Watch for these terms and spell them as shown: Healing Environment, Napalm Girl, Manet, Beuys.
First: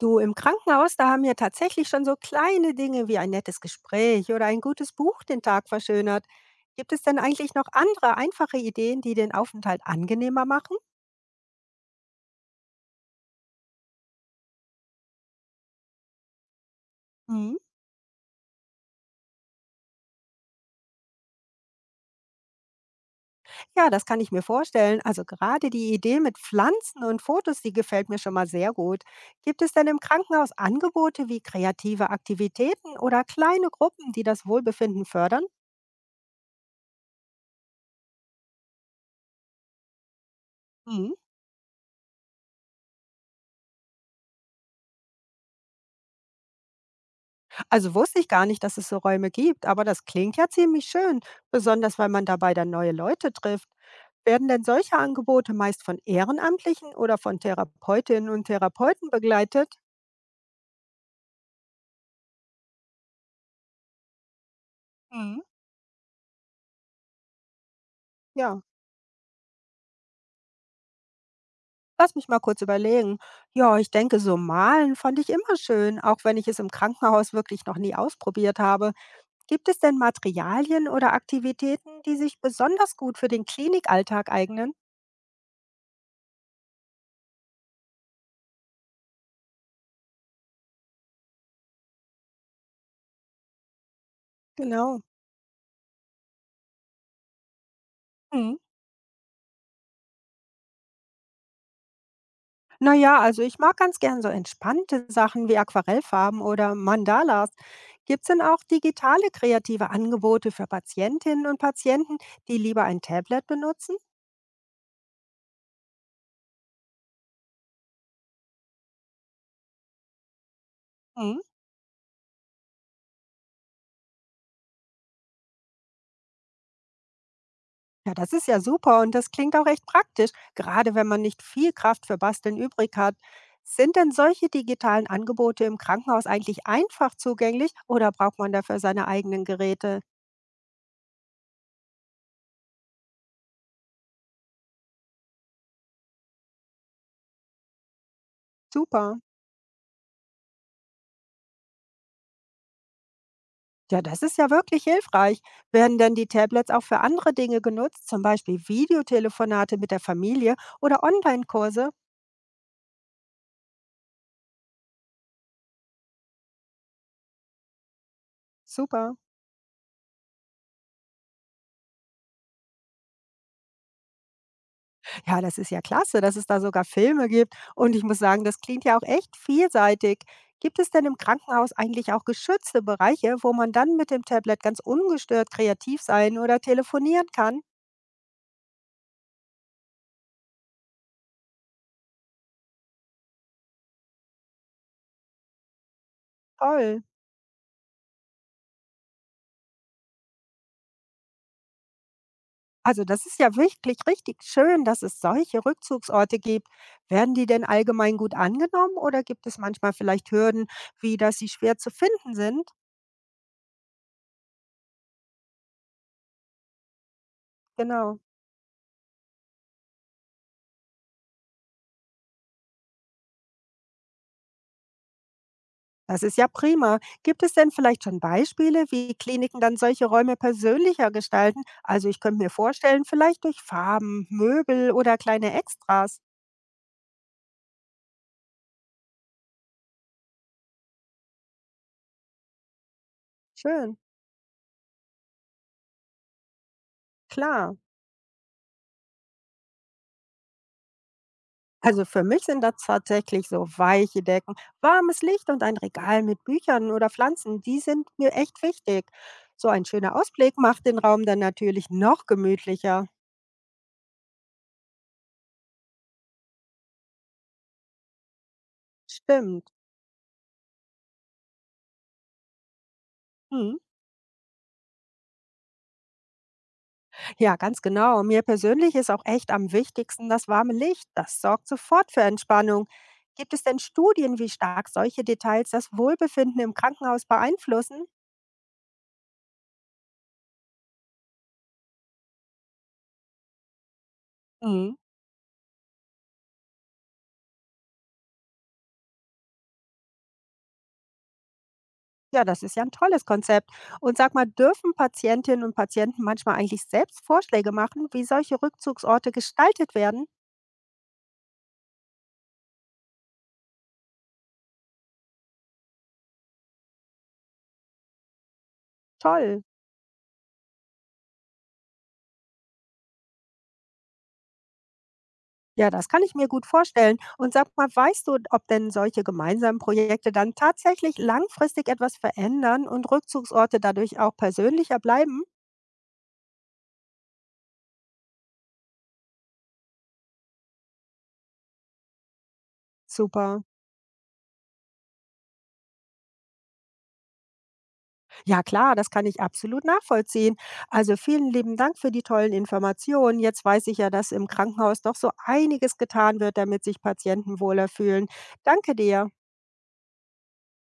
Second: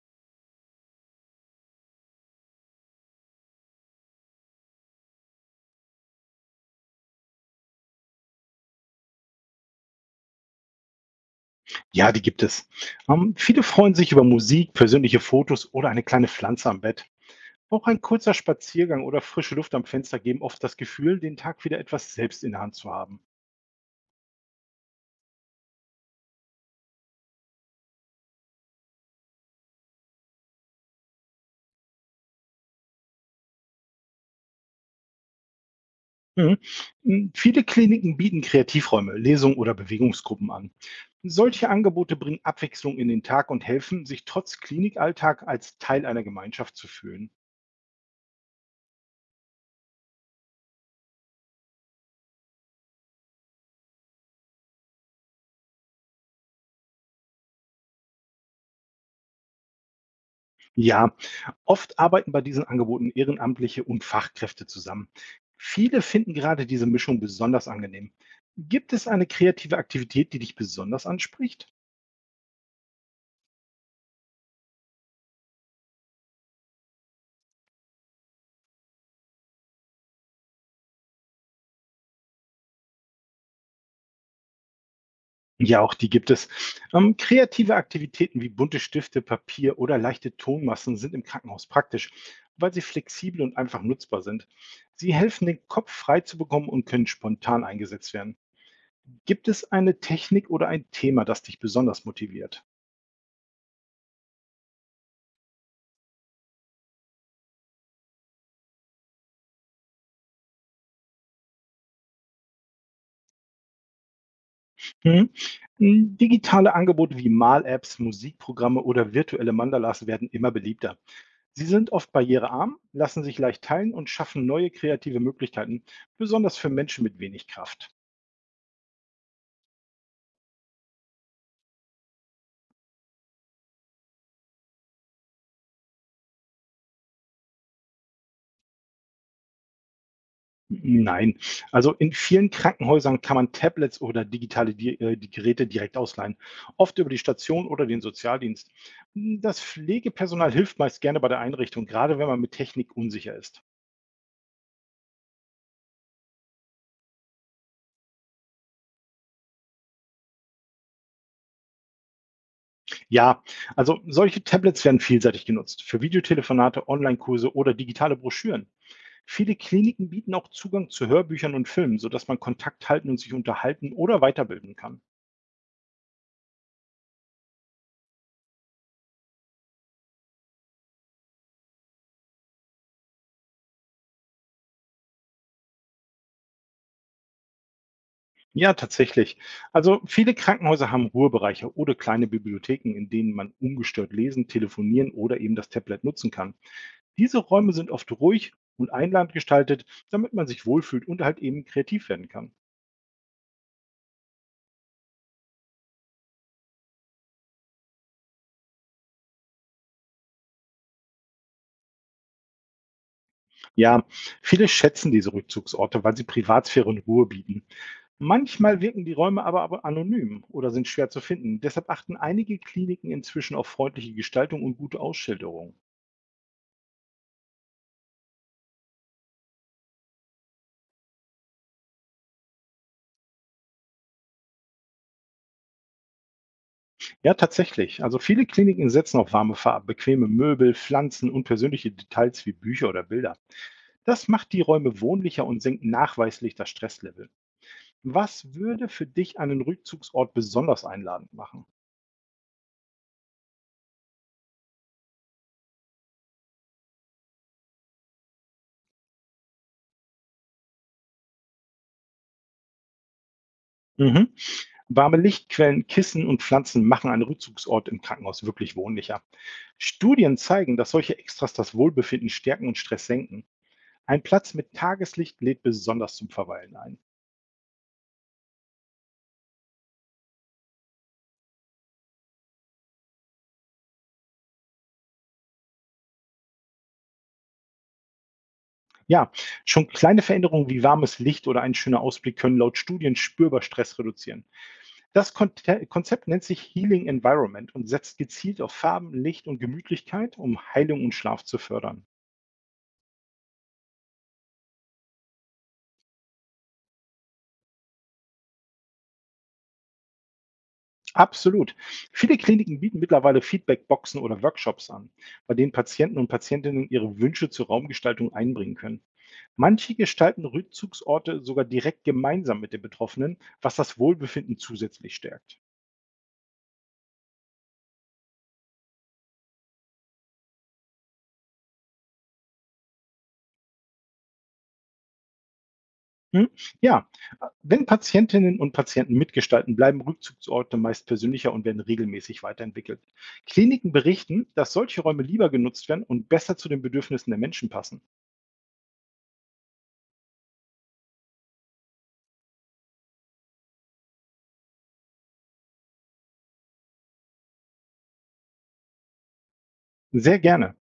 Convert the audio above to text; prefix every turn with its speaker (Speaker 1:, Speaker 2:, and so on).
Speaker 1: Du, im Krankenhaus, da haben mir tatsächlich schon so kleine Dinge wie ein nettes Gespräch oder ein gutes Buch den Tag verschönert. Gibt es denn eigentlich noch andere einfache Ideen, die den Aufenthalt angenehmer machen?
Speaker 2: Ja, die gibt es. Viele freuen sich über Musik, persönliche Fotos oder eine kleine Pflanze am Bett.
Speaker 1: Mhm.
Speaker 2: Auch ein kurzer Spaziergang oder frische Luft am Fenster geben oft das Gefühl, den Tag wieder etwas selbst in der Hand zu haben.
Speaker 1: Ja, das kann ich mir vorstellen. Also gerade die Idee mit Pflanzen und Fotos, die gefällt mir schon mal sehr gut. Gibt es denn im Krankenhaus Angebote wie kreative Aktivitäten oder kleine Gruppen, die das Wohlbefinden fördern?
Speaker 2: Mhm. Mhm. Viele Kliniken bieten Kreativräume, Lesungen oder Bewegungsgruppen an.
Speaker 1: Mhm.
Speaker 2: Solche Angebote bringen Abwechslung in den Tag und helfen, sich trotz Klinikalltag als Teil einer Gemeinschaft zu fühlen.
Speaker 1: Also wusste ich gar nicht, dass es so Räume gibt, aber das klingt ja ziemlich schön, besonders weil man dabei dann neue Leute trifft. Werden denn solche Angebote meist von Ehrenamtlichen oder von Therapeutinnen und Therapeuten begleitet?
Speaker 2: Ja, oft arbeiten bei diesen Angeboten Ehrenamtliche und Fachkräfte zusammen.
Speaker 1: Mhm.
Speaker 2: Viele finden gerade diese Mischung besonders angenehm.
Speaker 1: Ja,
Speaker 2: Gibt es eine kreative Aktivität, die dich besonders anspricht?
Speaker 1: lass mich mal kurz überlegen. Ja, ich denke, so malen fand ich immer schön, auch wenn ich es im Krankenhaus wirklich noch nie ausprobiert habe. Gibt es denn Materialien oder Aktivitäten, die sich besonders gut für den Klinikalltag eignen?
Speaker 2: Ja, auch die gibt es. Kreative Aktivitäten wie bunte Stifte, Papier oder leichte Tonmassen sind im Krankenhaus praktisch, weil sie flexibel und einfach nutzbar sind.
Speaker 1: Genau.
Speaker 2: Sie helfen, den Kopf frei zu bekommen und können spontan eingesetzt werden.
Speaker 1: Mhm.
Speaker 2: Gibt es eine Technik oder ein Thema, das dich besonders motiviert?
Speaker 1: Na ja, also ich mag ganz gern so entspannte Sachen wie Aquarellfarben oder Mandalas. Gibt es denn auch digitale kreative Angebote für Patientinnen und Patienten, die lieber ein Tablet benutzen?
Speaker 2: Mhm. Digitale Angebote wie Mal-Apps, Musikprogramme oder virtuelle Mandalas werden immer beliebter.
Speaker 1: Mhm.
Speaker 2: Sie sind oft barrierearm, lassen sich leicht teilen und schaffen neue kreative Möglichkeiten, besonders für Menschen mit wenig Kraft.
Speaker 1: Ja, das ist ja super und das klingt auch recht praktisch, gerade wenn man nicht viel Kraft für Basteln übrig hat. Sind denn solche digitalen Angebote im Krankenhaus eigentlich einfach zugänglich oder braucht man dafür seine eigenen Geräte?
Speaker 2: Nein, also in vielen Krankenhäusern kann man Tablets oder digitale Di die Geräte direkt ausleihen, oft über die Station oder den Sozialdienst.
Speaker 1: Super.
Speaker 2: Das Pflegepersonal hilft meist gerne bei der Einrichtung, gerade wenn man mit Technik unsicher ist.
Speaker 1: Ja, das ist ja wirklich hilfreich. Werden denn die Tablets auch für andere Dinge genutzt, zum Beispiel Videotelefonate mit der Familie oder Online-Kurse?
Speaker 2: Ja, also solche Tablets werden vielseitig genutzt, für Videotelefonate, Online-Kurse oder digitale Broschüren.
Speaker 1: Super.
Speaker 2: Viele Kliniken bieten auch Zugang zu Hörbüchern und Filmen, sodass man Kontakt halten und sich unterhalten oder weiterbilden kann.
Speaker 1: Ja, das ist ja klasse, dass es da sogar Filme gibt. Und ich muss sagen, das klingt ja auch echt vielseitig. Gibt es denn im Krankenhaus eigentlich auch geschützte Bereiche, wo man dann mit dem Tablet ganz ungestört kreativ sein oder telefonieren kann?
Speaker 2: Ja, tatsächlich. Also viele Krankenhäuser haben Ruhebereiche oder kleine Bibliotheken, in denen man ungestört lesen, telefonieren oder eben das Tablet nutzen kann.
Speaker 1: Toll.
Speaker 2: Diese Räume sind oft ruhig und einladend gestaltet, damit man sich wohlfühlt und halt eben kreativ werden kann.
Speaker 1: Also das ist ja wirklich richtig schön, dass es solche Rückzugsorte gibt. Werden die denn allgemein gut angenommen oder gibt es manchmal vielleicht Hürden, wie dass sie schwer zu finden sind?
Speaker 2: Ja, viele schätzen diese Rückzugsorte, weil sie Privatsphäre und Ruhe bieten.
Speaker 1: Genau.
Speaker 2: Manchmal wirken die Räume aber anonym oder sind schwer zu finden. Deshalb achten einige Kliniken inzwischen auf freundliche Gestaltung und gute Ausschilderung.
Speaker 1: Das ist ja prima. Gibt es denn vielleicht schon Beispiele, wie Kliniken dann solche Räume persönlicher gestalten? Also ich könnte mir vorstellen, vielleicht durch Farben, Möbel oder kleine Extras.
Speaker 2: Ja, tatsächlich. Also viele Kliniken setzen auf warme Farben, bequeme Möbel, Pflanzen und persönliche Details wie Bücher oder Bilder.
Speaker 1: Schön,
Speaker 2: Das macht die Räume wohnlicher und senkt nachweislich das Stresslevel.
Speaker 1: klar.
Speaker 2: Was würde für dich einen Rückzugsort besonders einladend machen?
Speaker 1: Also für mich sind das tatsächlich so weiche Decken, warmes Licht und ein Regal mit Büchern oder Pflanzen, die sind mir echt wichtig. So ein schöner Ausblick macht den Raum dann natürlich noch gemütlicher.
Speaker 2: Mhm. Warme Lichtquellen, Kissen und Pflanzen machen einen Rückzugsort im Krankenhaus wirklich wohnlicher.
Speaker 1: Stimmt.
Speaker 2: Studien zeigen, dass solche Extras das Wohlbefinden stärken und Stress senken.
Speaker 1: Hm.
Speaker 2: Ein Platz mit Tageslicht lädt besonders zum Verweilen ein.
Speaker 1: Ja, ganz genau. Mir persönlich ist auch echt am wichtigsten das warme Licht. Das sorgt sofort für Entspannung. Gibt es denn Studien, wie stark solche Details das Wohlbefinden im Krankenhaus beeinflussen?
Speaker 2: Ja, schon kleine Veränderungen wie warmes Licht oder ein schöner Ausblick können laut Studien spürbar Stress reduzieren.
Speaker 1: Hm.
Speaker 2: Das Konzept nennt sich Healing Environment und setzt gezielt auf Farben, Licht und Gemütlichkeit, um Heilung und Schlaf zu fördern.
Speaker 1: Ja, das ist ja ein tolles Konzept. Und sag mal, dürfen Patientinnen und Patienten manchmal eigentlich selbst Vorschläge machen, wie solche Rückzugsorte gestaltet werden?
Speaker 2: Absolut. Viele Kliniken bieten mittlerweile Feedbackboxen oder Workshops an, bei denen Patienten und Patientinnen ihre Wünsche zur Raumgestaltung einbringen können.
Speaker 1: Toll.
Speaker 2: Manche gestalten Rückzugsorte sogar direkt gemeinsam mit den Betroffenen, was das Wohlbefinden zusätzlich stärkt.
Speaker 1: Ja, das kann ich mir gut vorstellen. Und sag mal, weißt du, ob denn solche gemeinsamen Projekte dann tatsächlich langfristig etwas verändern und Rückzugsorte dadurch auch persönlicher bleiben?
Speaker 2: Hm? Ja, wenn Patientinnen und Patienten mitgestalten, bleiben Rückzugsorte meist persönlicher und werden regelmäßig weiterentwickelt.
Speaker 1: Super.
Speaker 2: Kliniken berichten, dass solche Räume lieber genutzt werden und besser zu den Bedürfnissen der Menschen passen.
Speaker 1: Ja klar, das kann ich absolut nachvollziehen. Also vielen lieben Dank für die tollen Informationen. Jetzt weiß ich ja, dass im Krankenhaus doch so einiges getan wird, damit sich Patienten wohler fühlen. Danke dir.
Speaker 2: Sehr gerne.